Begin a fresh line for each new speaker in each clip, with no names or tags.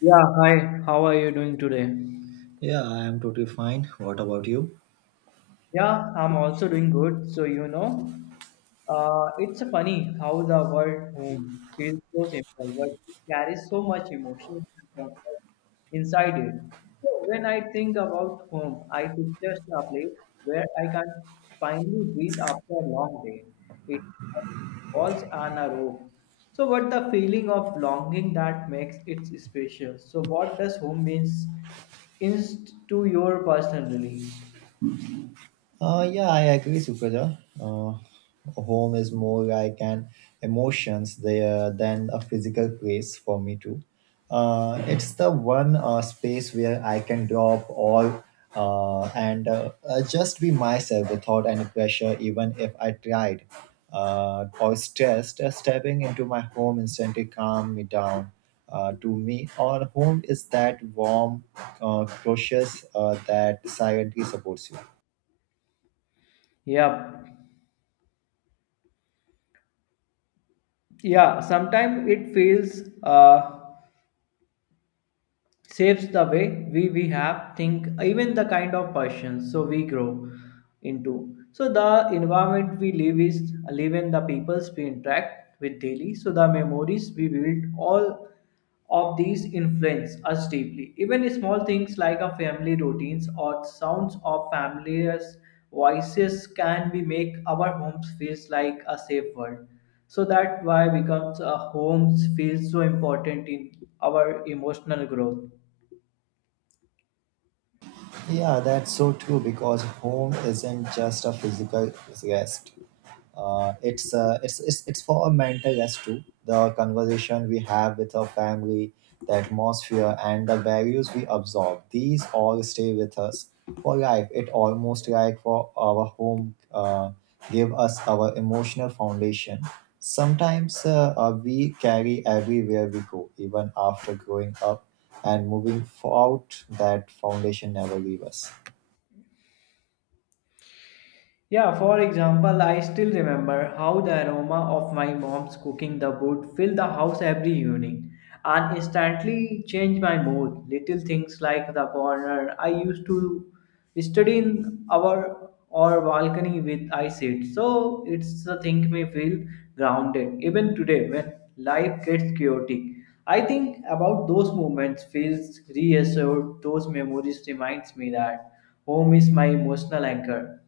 Yeah, hi. How are you doing today?
Yeah, I am totally fine. What about you?
Yeah, I'm also doing good. So, you know, it's funny how the word home feels so simple, but it carries so much emotion and comfort inside it. So, when I think about home, I picture a place where I can finally breathe after a long day. It walls and a rope. So, what the feeling of longing that makes it special? So, what does home means to your personally?
Yeah, I agree, Supraja. Home is more like an emotions there than a physical place for me too. It's the one space where I can drop all and just be myself without any pressure, even if I tried or stressed. Stepping into my home instantly calm me down. To me, our home is that warm, cautious that silently supports you.
Yep. Yeah, sometimes it feels shapes the way we have think even the kind of persons so we grow into so the environment we live is live in the peoples we interact with daily so the memories we build all of these influence us deeply even small things like a family routines or sounds of familiar's voices can be make our homes feels like a safe world so that why becomes a homes feels so important in our emotional growth.
Yeah, that's so true because home isn't just a physical rest. It's for a mental rest too. The conversation we have with our family, the atmosphere, and the values we absorb. These all stay with us for life. It almost like for our home give us our emotional foundation. Sometimes we carry everywhere we go, even after growing up and moving out. That foundation never leave us.
Yeah, for example, I still remember how the aroma of my mom's cooking the wood filled the house every evening and instantly changed my mood. Little things like the corner I used to study in our or balcony with I sit. So it's the thing me feel grounded. Even today when life gets chaotic. I think about those moments feels reassured. Those memories reminds me that home is my emotional anchor.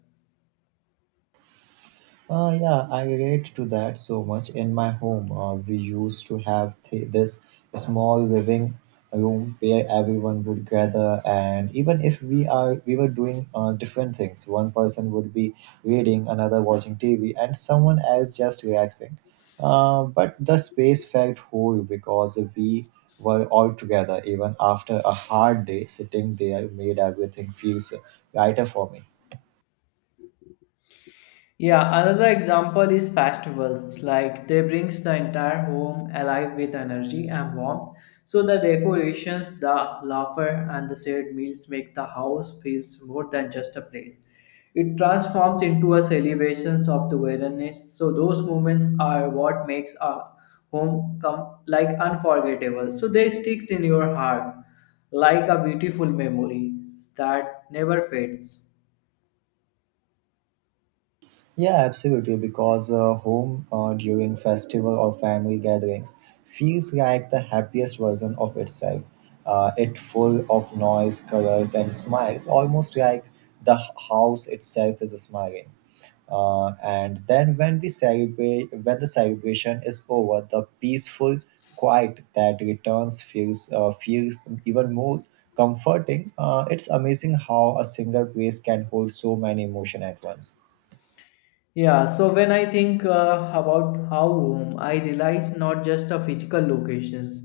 Yeah, I relate to that so much. In my home, we used to have this small living room where everyone would gather, and even if we were doing different things, one person would be reading, another watching TV, and someone else just relaxing. But the space felt whole because we were all together. Even after a hard day, sitting there made everything feels lighter for me.
Yeah, another example is festivals. Like they brings the entire home alive with energy and warmth. So the decorations, the laughter, and the shared meals make the house feels more than just a place. It transforms into a celebration of the wilderness. So those moments are what makes a home come like unforgettable. So they sticks in your heart like a beautiful memory that never fades.
Yeah, absolutely. Because home during festival or family gatherings feels like the happiest version of itself. It full of noise, colors, and smiles, almost like the house itself is smiling. And then when the celebration is over, the peaceful quiet that returns feels even more comforting. It's amazing how a single place can hold so many emotion at once.
Yeah, so when I think about how home, I realize not just a physical locations,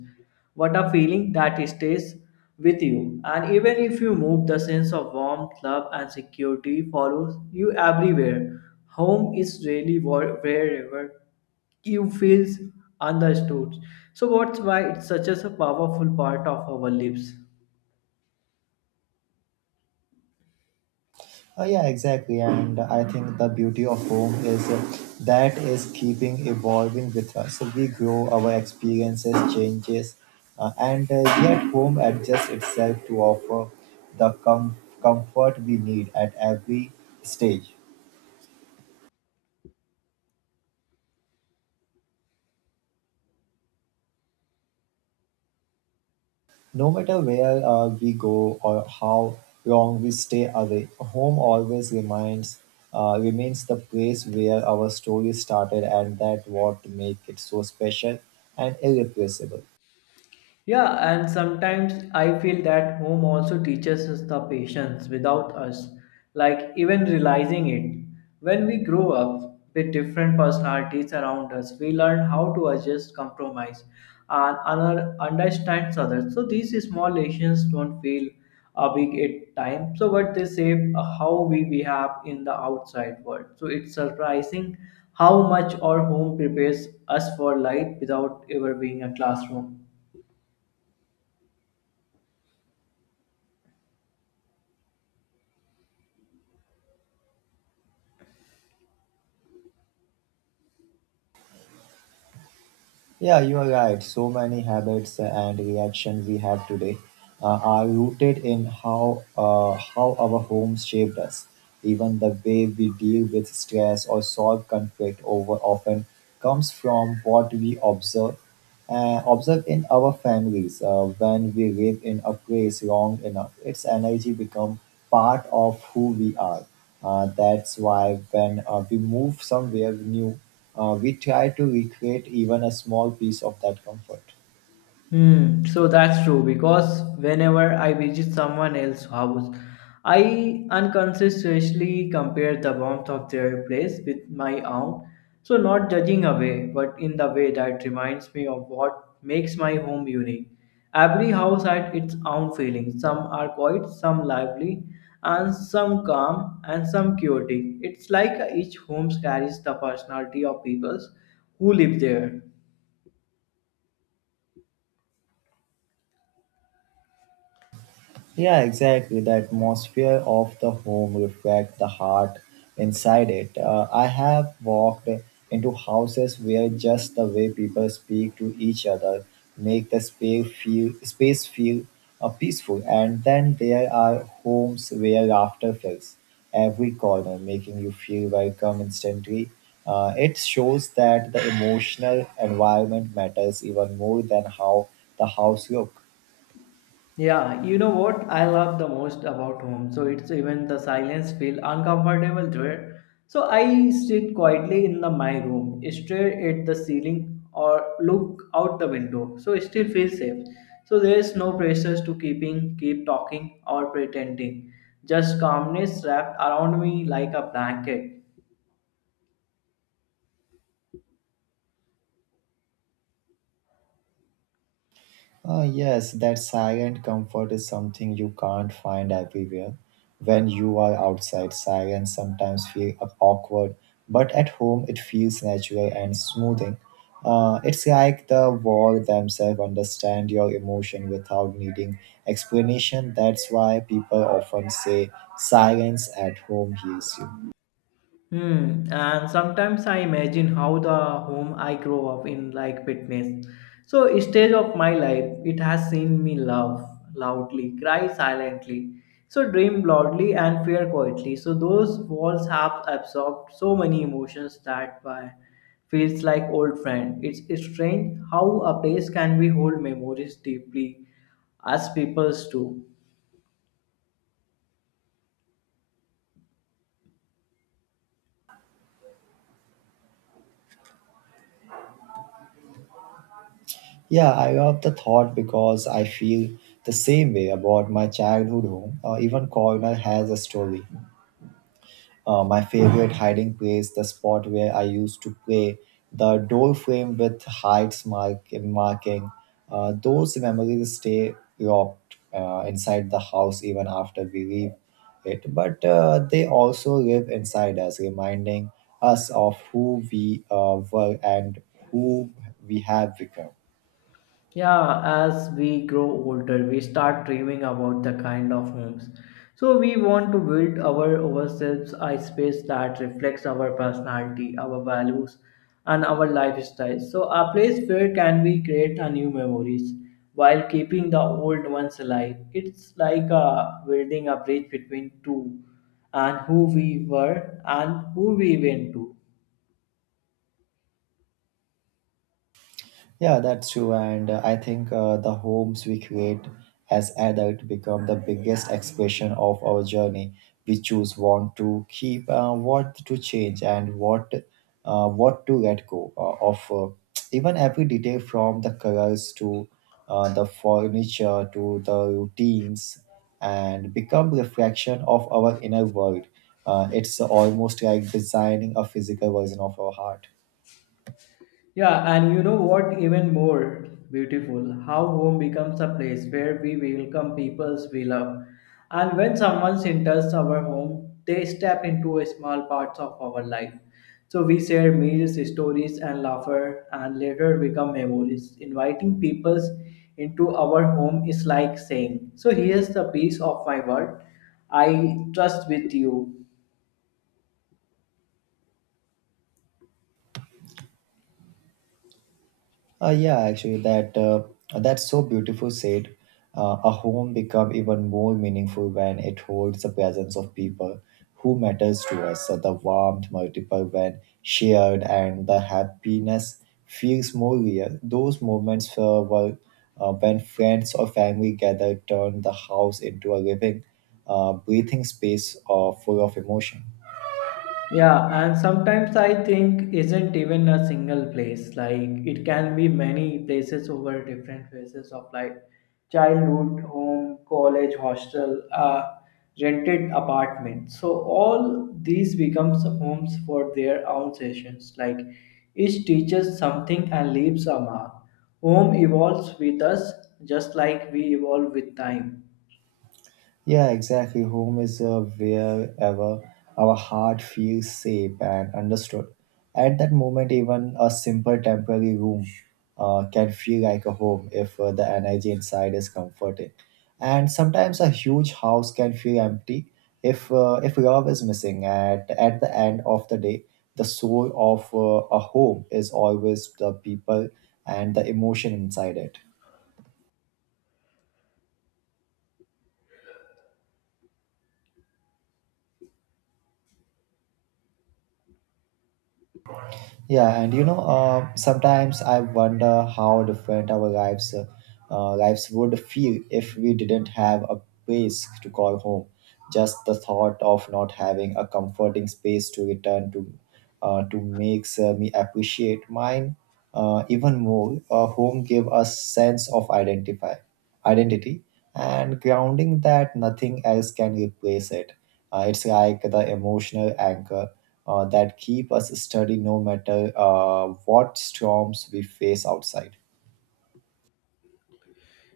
but a feeling that stays with you. And even if you move, the sense of warmth, love, and security follows you everywhere. Home is really wherever you feels understood. So what's why it's such as a powerful part of our lives.
Yeah, exactly. And I think the beauty of home is that is keeping evolving with us. So we grow, our experiences changes, and yet home adjusts itself to offer the comfort we need at every stage. No matter where we go or how long we stay away, home always reminds remains the place where our story started, and that what make it so special and irreplaceable.
Yeah, and sometimes I feel that home also teaches us the patience without us, like even realizing it. When we grow up with different personalities around us, we learn how to adjust, compromise, and understand others. So these small lessons don't feel big at time. So what they shape how we behave in the outside world. So it's surprising how much our home prepares us for life without ever being a classroom.
Yeah, you are right. So many habits and reactions we have today are rooted in how our homes shaped us. Even the way we deal with stress or solve conflict over often comes from what we observe in our families when we live in a place long enough its energy become part of who we are that's why when we move somewhere new we try to recreate even a small piece of that comfort.
Hmm, so that's true because whenever I visit someone else's house, I unconsciously compare the warmth of their place with my own. So, not judging away, but in the way that reminds me of what makes my home unique. Every house had its own feelings. Some are quiet, some lively, and some calm, and some chaotic. It's like each home carries the personality of people who live there.
Yeah, exactly. The atmosphere of the home reflects the heart inside it. I have walked into houses where just the way people speak to each other make the space feel peaceful. And then there are homes where laughter fills every corner, making you feel welcome instantly. It shows that the emotional environment matters even more than how the house looks.
Yeah, you know what I love the most about home. So it's even the silence feel uncomfortable there. So I sit quietly in the my room, stare at the ceiling or look out the window. So I still feel safe. So there is no pressures to keep talking or pretending. Just calmness wrapped around me like a blanket.
Ah, yes, that silent comfort is something you can't find everywhere. When you are outside, silence sometimes feel awkward, but at home it feels natural and smoothing. It's like the wall themselves understand your emotion without needing explanation. That's why people often say silence at home heals you.
Hmm. And sometimes I imagine how the home I grow up in, like fitness. So stage of my life, it has seen me love loudly, cry silently, so dream loudly and fear quietly. So those walls have absorbed so many emotions that why feels like old friend. It's strange how a place can we hold memories deeply as peoples do.
Yeah, I love the thought because I feel the same way about my childhood home. Even corner has a story. My favorite hiding place, the spot where I used to play, the door frame with heights marking. Those memories stay locked inside the house even after we leave it, but they also live inside us, reminding us of who we were and who we have become.
Yeah, as we grow older, we start dreaming about the kind of homes. So we want to build our ourselves a space that reflects our personality, our values, and our lifestyle. So a place where can we create a new memories while keeping the old ones alive. It's like building a bridge between two and who we were and who we went to.
Yeah, that's true. And I think the homes we create as adults become the biggest expression of our journey. We choose what to keep, what to change, and what to let go of. Even every detail from the colors to the furniture to the routines and become reflection of our inner world. It's almost like designing a physical version of our heart.
Yeah, and you know what? Even more beautiful, how home becomes a place where we welcome peoples we love. And when someone enters our home, they step into a small parts of our life. So we share meals, stories, and laughter, and later become memories. Inviting peoples into our home is like saying, "So here's the piece of my world. I trust with you."
Yeah, actually, that's so beautiful said. A home become even more meaningful when it holds the presence of people who matters to us. So the warmth multiple when shared and the happiness feels more real. Those moments were when friends or family gather turn the house into a living, breathing space full of emotion.
Yeah, and sometimes I think isn't even a single place. Like it can be many places over different phases of life. Childhood, home, college, hostel, rented apartment. So all these becomes homes for their own sessions. Like each teaches something and leaves a mark. Home evolves with us just like we evolve with time.
Yeah, exactly. Home is wherever our heart feels safe and understood. At that moment, even a simple temporary room can feel like a home if the energy inside is comforting. And sometimes a huge house can feel empty if love is missing. At the end of the day, the soul of a home is always the people and the emotion inside it. Yeah, and you know, sometimes I wonder how different our lives would feel if we didn't have a place to call home. Just the thought of not having a comforting space to return to, makes me appreciate mine even more. Home give us sense of identify identity and grounding that nothing else can replace it. It's like the emotional anchor that keep us steady no matter what storms we face outside.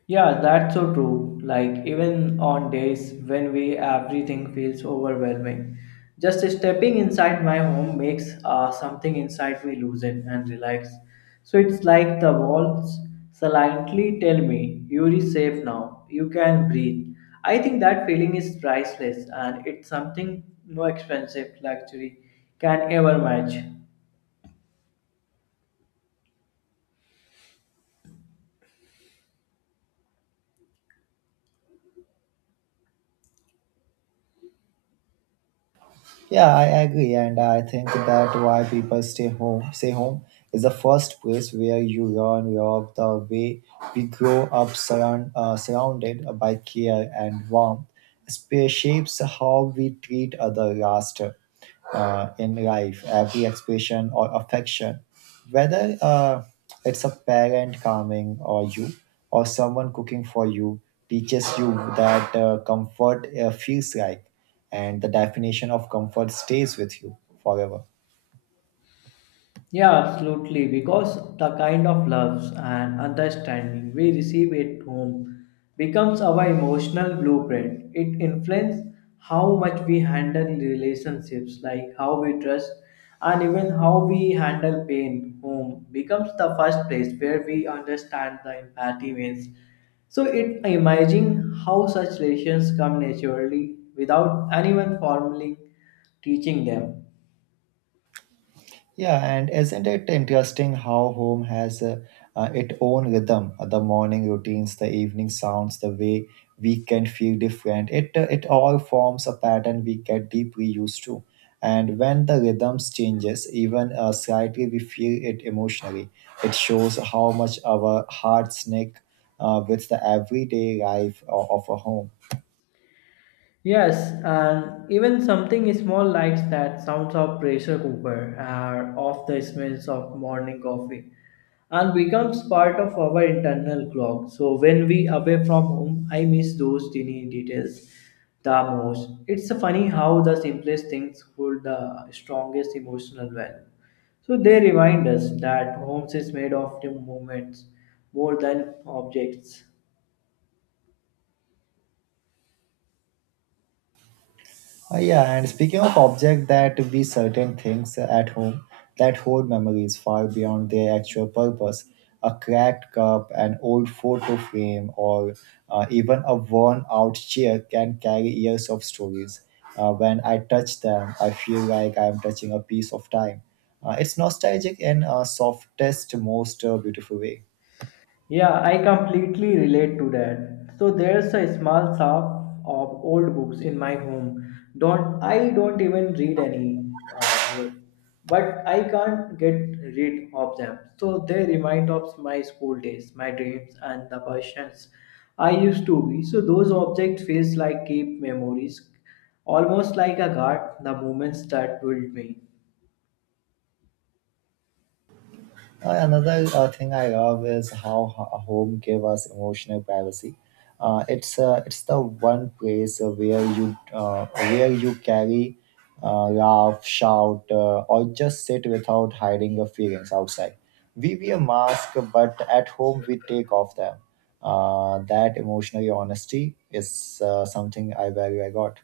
Yeah, that's so true. Like even on days when we everything feels overwhelming, just stepping inside my home makes something inside me loosen and relax. So it's like the walls silently tell me, "You're safe now. You can breathe." I think that feeling is priceless, and it's something no expensive luxury can ever match.
Yeah, I agree, and I think that why people stay home is the first place where you learn love the way we grow up surrounded by care and warmth. Shapes how we treat other last. In life, every expression or affection, whether it's a parent calming or you, or someone cooking for you, teaches you that comfort feels like, and the definition of comfort stays with you forever.
Yeah, absolutely. Because the kind of loves and understanding we receive at home becomes our emotional blueprint. It influences how much we handle relationships, like how we trust, and even how we handle pain. Home becomes the first place where we understand the empathy means. So it imagine how such relations come naturally without anyone formally teaching them.
Yeah, and isn't it interesting how home has its own rhythm? The morning routines, the evening sounds, the way we can feel different. It all forms a pattern we get deeply used to. And when the rhythms changes, even slightly, we feel it emotionally. It shows how much our hearts nick with the everyday life of a home.
Yes, and even something small like that sounds of pressure cooker or of the smells of morning coffee and becomes part of our internal clock. So when we away from home, I miss those tiny details the most. It's funny how the simplest things hold the strongest emotional value. So they remind us that homes is made of the moments more than objects.
Yeah, and speaking of objects that be certain things at home that hold memories far beyond their actual purpose, a cracked cup, an old photo frame, or even a worn out chair can carry years of stories. When I touch them, I feel like I am touching a piece of time. It's nostalgic in a softest, most beautiful way.
Yeah, I completely relate to that. So there's a small shelf of old books in my home. Don't I don't even read any more, but I can't get rid of them. So they remind of my school days, my dreams, and the passions I used to be. So those objects feels like keep memories, almost like a guard, the moments that built me.
Another thing I love is how home give us emotional privacy. It's the one place where you where you carry, laugh, shout, or just sit without hiding your feelings outside. We wear mask, but at home we take off them. That emotional honesty is something I value. I got.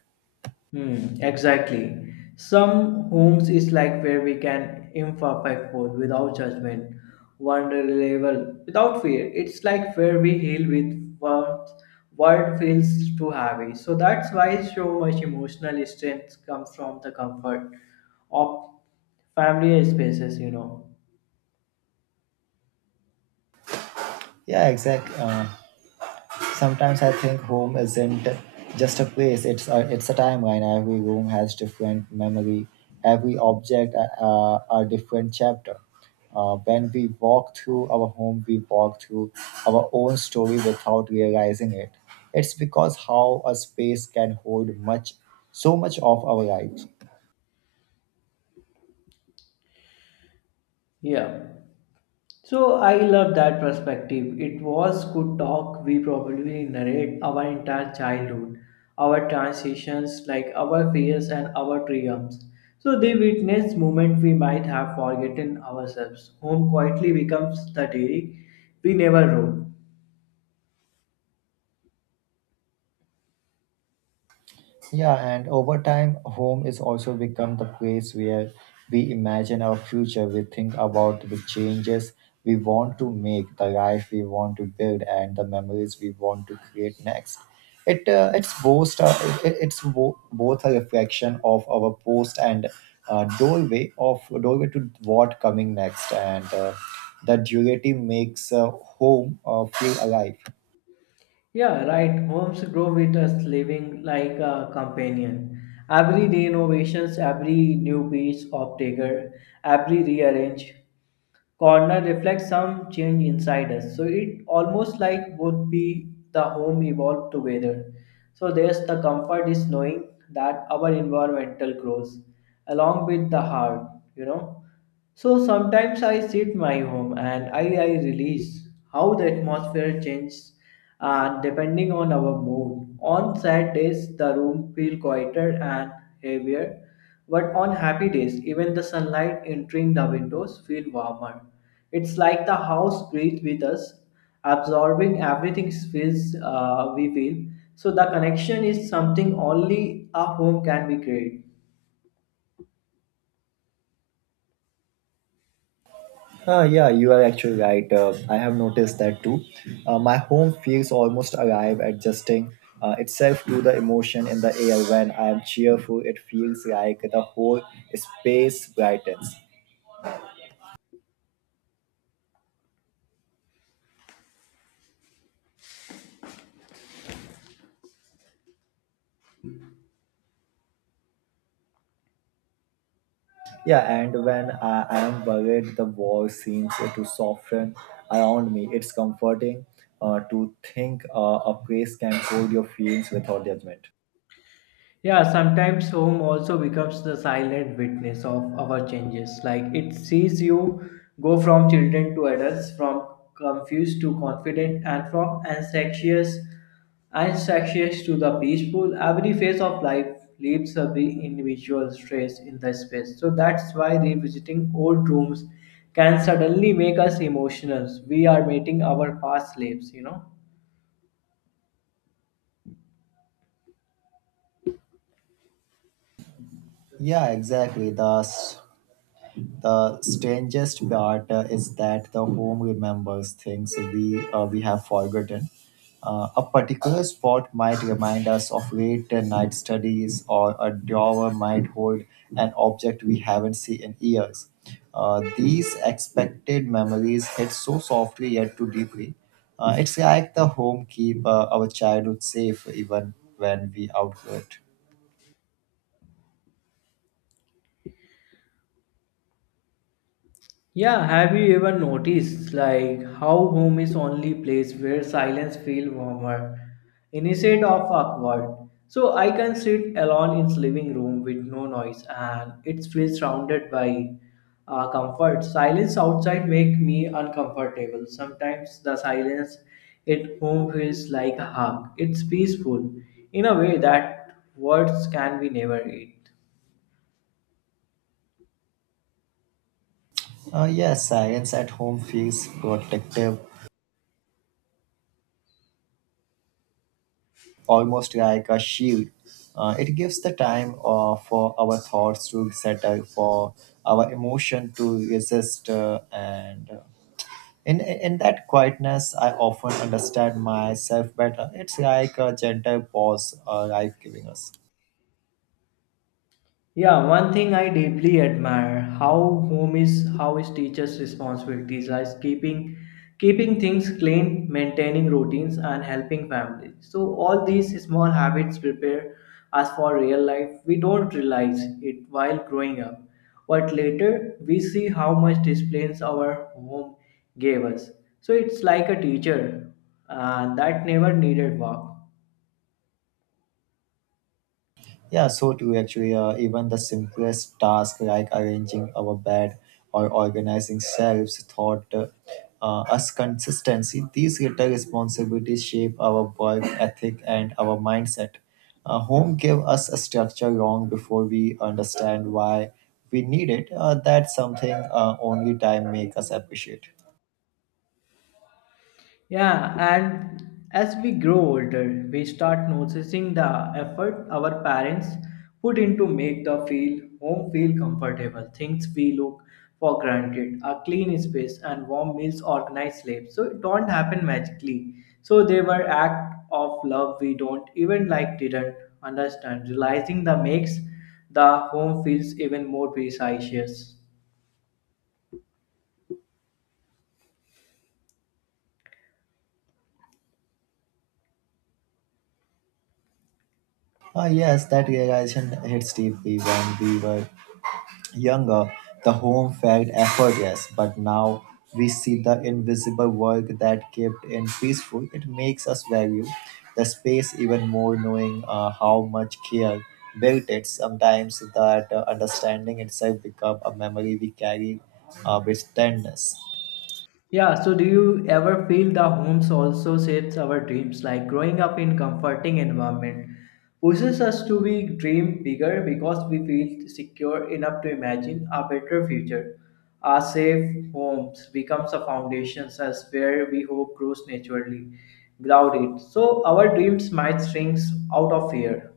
Hmm, exactly. Some homes is like where we can imperfect forth without judgment, vulnerable without fear. It's like where we heal with words. Word feels too heavy. So that's why so much emotional strength comes from the comfort of family spaces, you know.
Yeah, exactly. Sometimes I think home isn't just a place, it's a timeline. Every room has different memory, every object a different chapter. When we walk through our home, we walk through our own story without realizing it. It's because how a space can so much of our life.
Yeah. So I love that perspective. It was good talk. We probably narrate our entire childhood, our transitions, like our fears and our triumphs. So they witness moment we might have forgotten ourselves. Home quietly becomes the diary we never wrote.
Yeah, and over time, home is also become the place where we imagine our future. We think about the changes we want to make, the life we want to build, and the memories we want to create next. It it's both it, it- it's bo- both a reflection of our post and doorway to what coming next, and the duality makes home feel alive.
Yeah, right. Homes grow with us living like a companion. Every renovations, every new piece of decor, every rearrange corner reflects some change inside us. So it almost like would be the home evolved together. So there's the comfort is knowing that our environmental grows along with the heart, you know. So sometimes I sit my home and I release how the atmosphere changes depending on our mood. On sad days, the room feel quieter and heavier, but on happy days, even the sunlight entering the windows feel warmer. It's like the house breathes with us, absorbing everything feels we feel. So the connection is something only a home can be create.
Ah, yeah, you are actually right. I have noticed that too. My home feels almost alive, adjusting itself to the emotion in the air. When I am cheerful, it feels like the whole space brightens. Yeah, and when I am worried, the wall seems to soften around me. It's comforting to think a place can hold your feelings without judgment.
Yeah, sometimes home also becomes the silent witness of our changes. Like it sees you go from children to adults, from confused to confident, and from anxious to the peaceful. Every phase of life leaves a big individual trace in the space. So that's why revisiting old rooms can suddenly make us emotional. We are meeting our past lives, you know.
Yeah, exactly. The strangest part is that the home remembers things we have forgotten. A particular spot might remind us of late night studies, or a drawer might hold an object we haven't seen in years. These expected memories hit so softly yet too deeply. It's like the home keep our childhood safe even when we outgrow it.
Yeah, have you ever noticed like how home is only place where silence feels warmer instead of awkward? So I can sit alone in living room with no noise and it feels surrounded by comfort. Silence outside make me uncomfortable. Sometimes the silence at home feels like a hug. It's peaceful in a way that words can be never it.
Yes, science at home feels protective almost like a shield. It gives the time for our thoughts to settle, for our emotion to resist, and in that quietness, I often understand myself better. It's like a gentle pause, life giving us.
Yeah, one thing I deeply admire how home is how is teachers' responsibilities lies keeping things clean, maintaining routines and helping families. So all these small habits prepare us for real life. We don't realize it while growing up. But later we see how much disciplines our home gave us. So it's like a teacher that never needed work.
Yeah, so too actually. Even the simplest task like arranging our bed or organizing shelves taught us consistency. These little responsibilities shape our work ethic and our mindset. Home gave us a structure long before we understand why we need it. That's something only time make us appreciate.
Yeah, and as we grow older, we start noticing the effort our parents put into make the feel home feel comfortable. Things we look for granted, a clean space and warm meals, organized sleep. So it don't happen magically. So they were act of love we don't even like didn't understand. Realizing the makes the home feels even more precious.
Ah yes, that realization hits deeply when we were younger, the home felt effortless, but now we see the invisible work that kept in peaceful. It makes us value the space even more, knowing how much care built it. Sometimes that understanding itself become a memory we carry with tenderness.
Yeah, so do you ever feel the homes also shapes our dreams? Like growing up in comforting environment pushes us to be dream bigger because we feel secure enough to imagine a better future. Our safe homes becomes a foundation as where we hope grows naturally without it. So our dreams might shrink out of fear.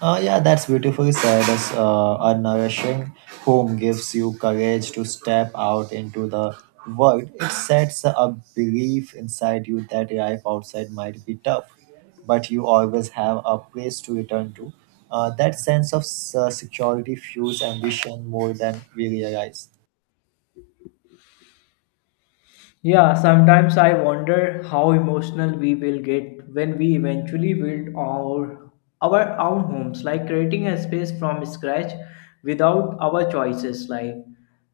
Yeah, that's beautifully said. As a nourishing home gives you courage to step out into the world. It sets a belief inside you that life outside might be tough, but you always have a place to return to. That sense of security fuels ambition more than we realize.
Yeah, sometimes I wonder how emotional we will get when we eventually build our own homes, like creating a space from scratch without our choices, like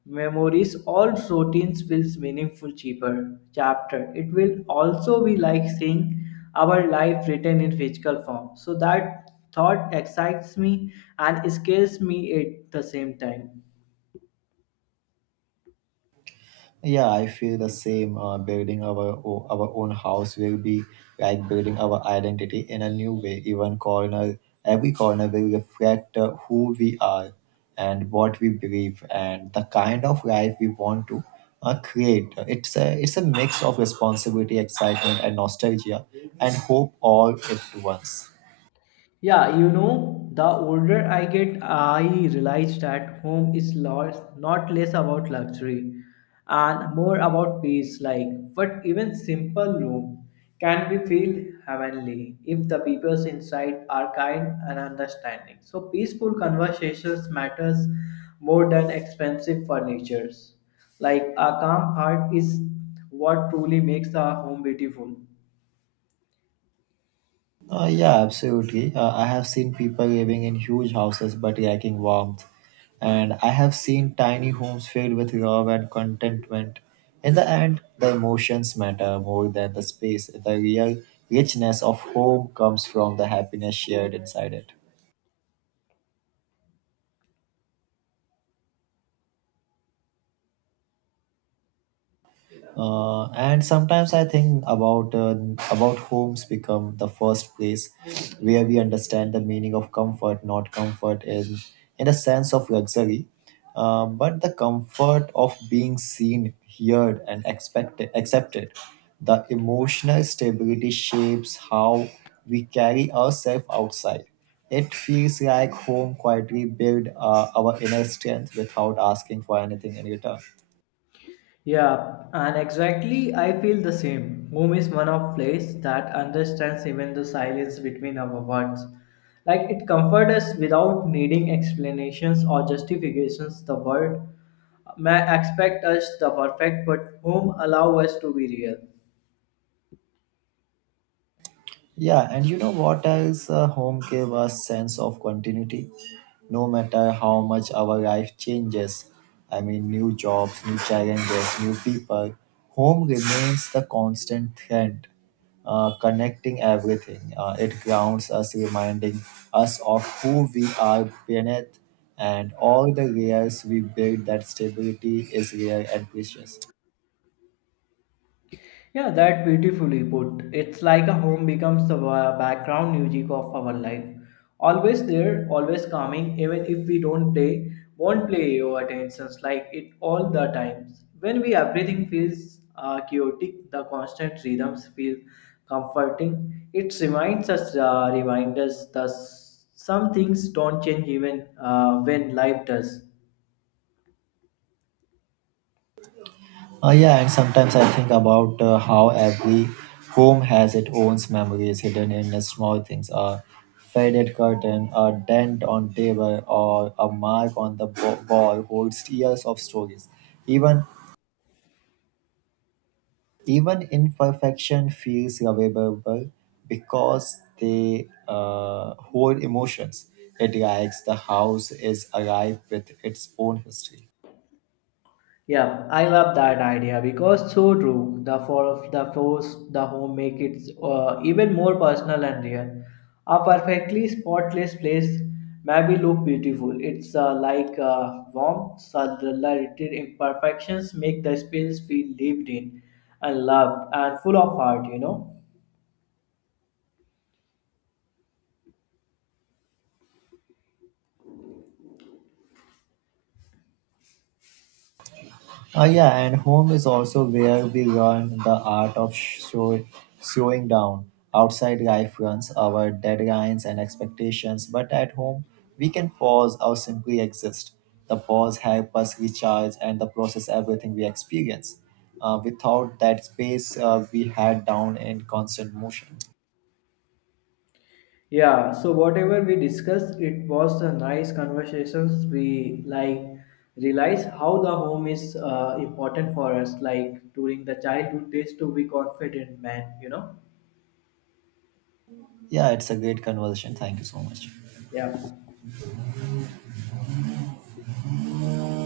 memories all routines feels meaningful cheaper chapter. It will also be like seeing our life written in physical form. So that thought excites me and scares me at the same time.
Yeah, I feel the same. Building our own house will be like building our identity in a new way. Every corner will reflect who we are and what we believe and the kind of life we want to create. It's a mix of responsibility, excitement, and nostalgia, and hope all at once.
Yeah, you know, the older I get, I realize that home is not less about luxury and more about peace. Like, but even simple room can be feel heavenly if the people inside are kind and understanding. So peaceful conversations matters more than expensive furnitures. Like a calm heart is what truly makes a home beautiful.
Yeah, absolutely. I have seen people living in huge houses but lacking warmth. And I have seen tiny homes filled with love and contentment. In the end, the emotions matter more than the space. The real richness of home comes from the happiness shared inside it. And sometimes I think about homes become the first place where we understand the meaning of comfort, not comfort in a sense of luxury, but the comfort of being seen, heard, and expected accepted. The emotional stability shapes how we carry ourselves outside. It feels like home quietly build our inner strength without asking for anything in return.
Yeah, and exactly I feel the same. Home is one of place that understands even the silence between our words. Like it comforts us without needing explanations or justifications. The world may expect us the perfect, but home allow us to be real.
Yeah, and you know what else? Home gave us sense of continuity. No matter how much our life changes, I mean, new jobs, new challenges, new people, home remains the constant thread, connecting everything. It grounds us, reminding us of who we are beneath and all the layers we build. That stability is rare and precious.
Yeah, that beautifully put. It's like a home becomes the background music of our life. Always there, always coming, even if we don't play, won't play your attentions like it all the times. When we everything feels chaotic, the constant rhythms feel comforting. It reminds us that some things don't change even when life does.
Yeah, and sometimes I think about how every home has its own memories hidden in the small things, a faded curtain, a dent on table, or a mark on the wall holds years of stories. Even even imperfection feels lovable because they hold emotions. It likes the house is alive with its own history.
Yeah, I love that idea because so true. The for the force the home make it even more personal and real. A perfectly spotless place maybe look beautiful. It's like warm, subtler imperfections make the space feel lived in and loved and full of heart. You know.
Yeah, and home is also where we learn the art of show, slowing down. Outside life runs our deadlines and expectations, but at home we can pause or simply exist. The pause helps us recharge and the process everything we experience. Without that space, we head down in constant motion.
Yeah, so whatever we discussed, it was a nice conversations. We like realize how the home is important for us. Like during the childhood days, to be confident, man. You know.
Yeah, it's a great conversation. Thank you so much.
Yeah.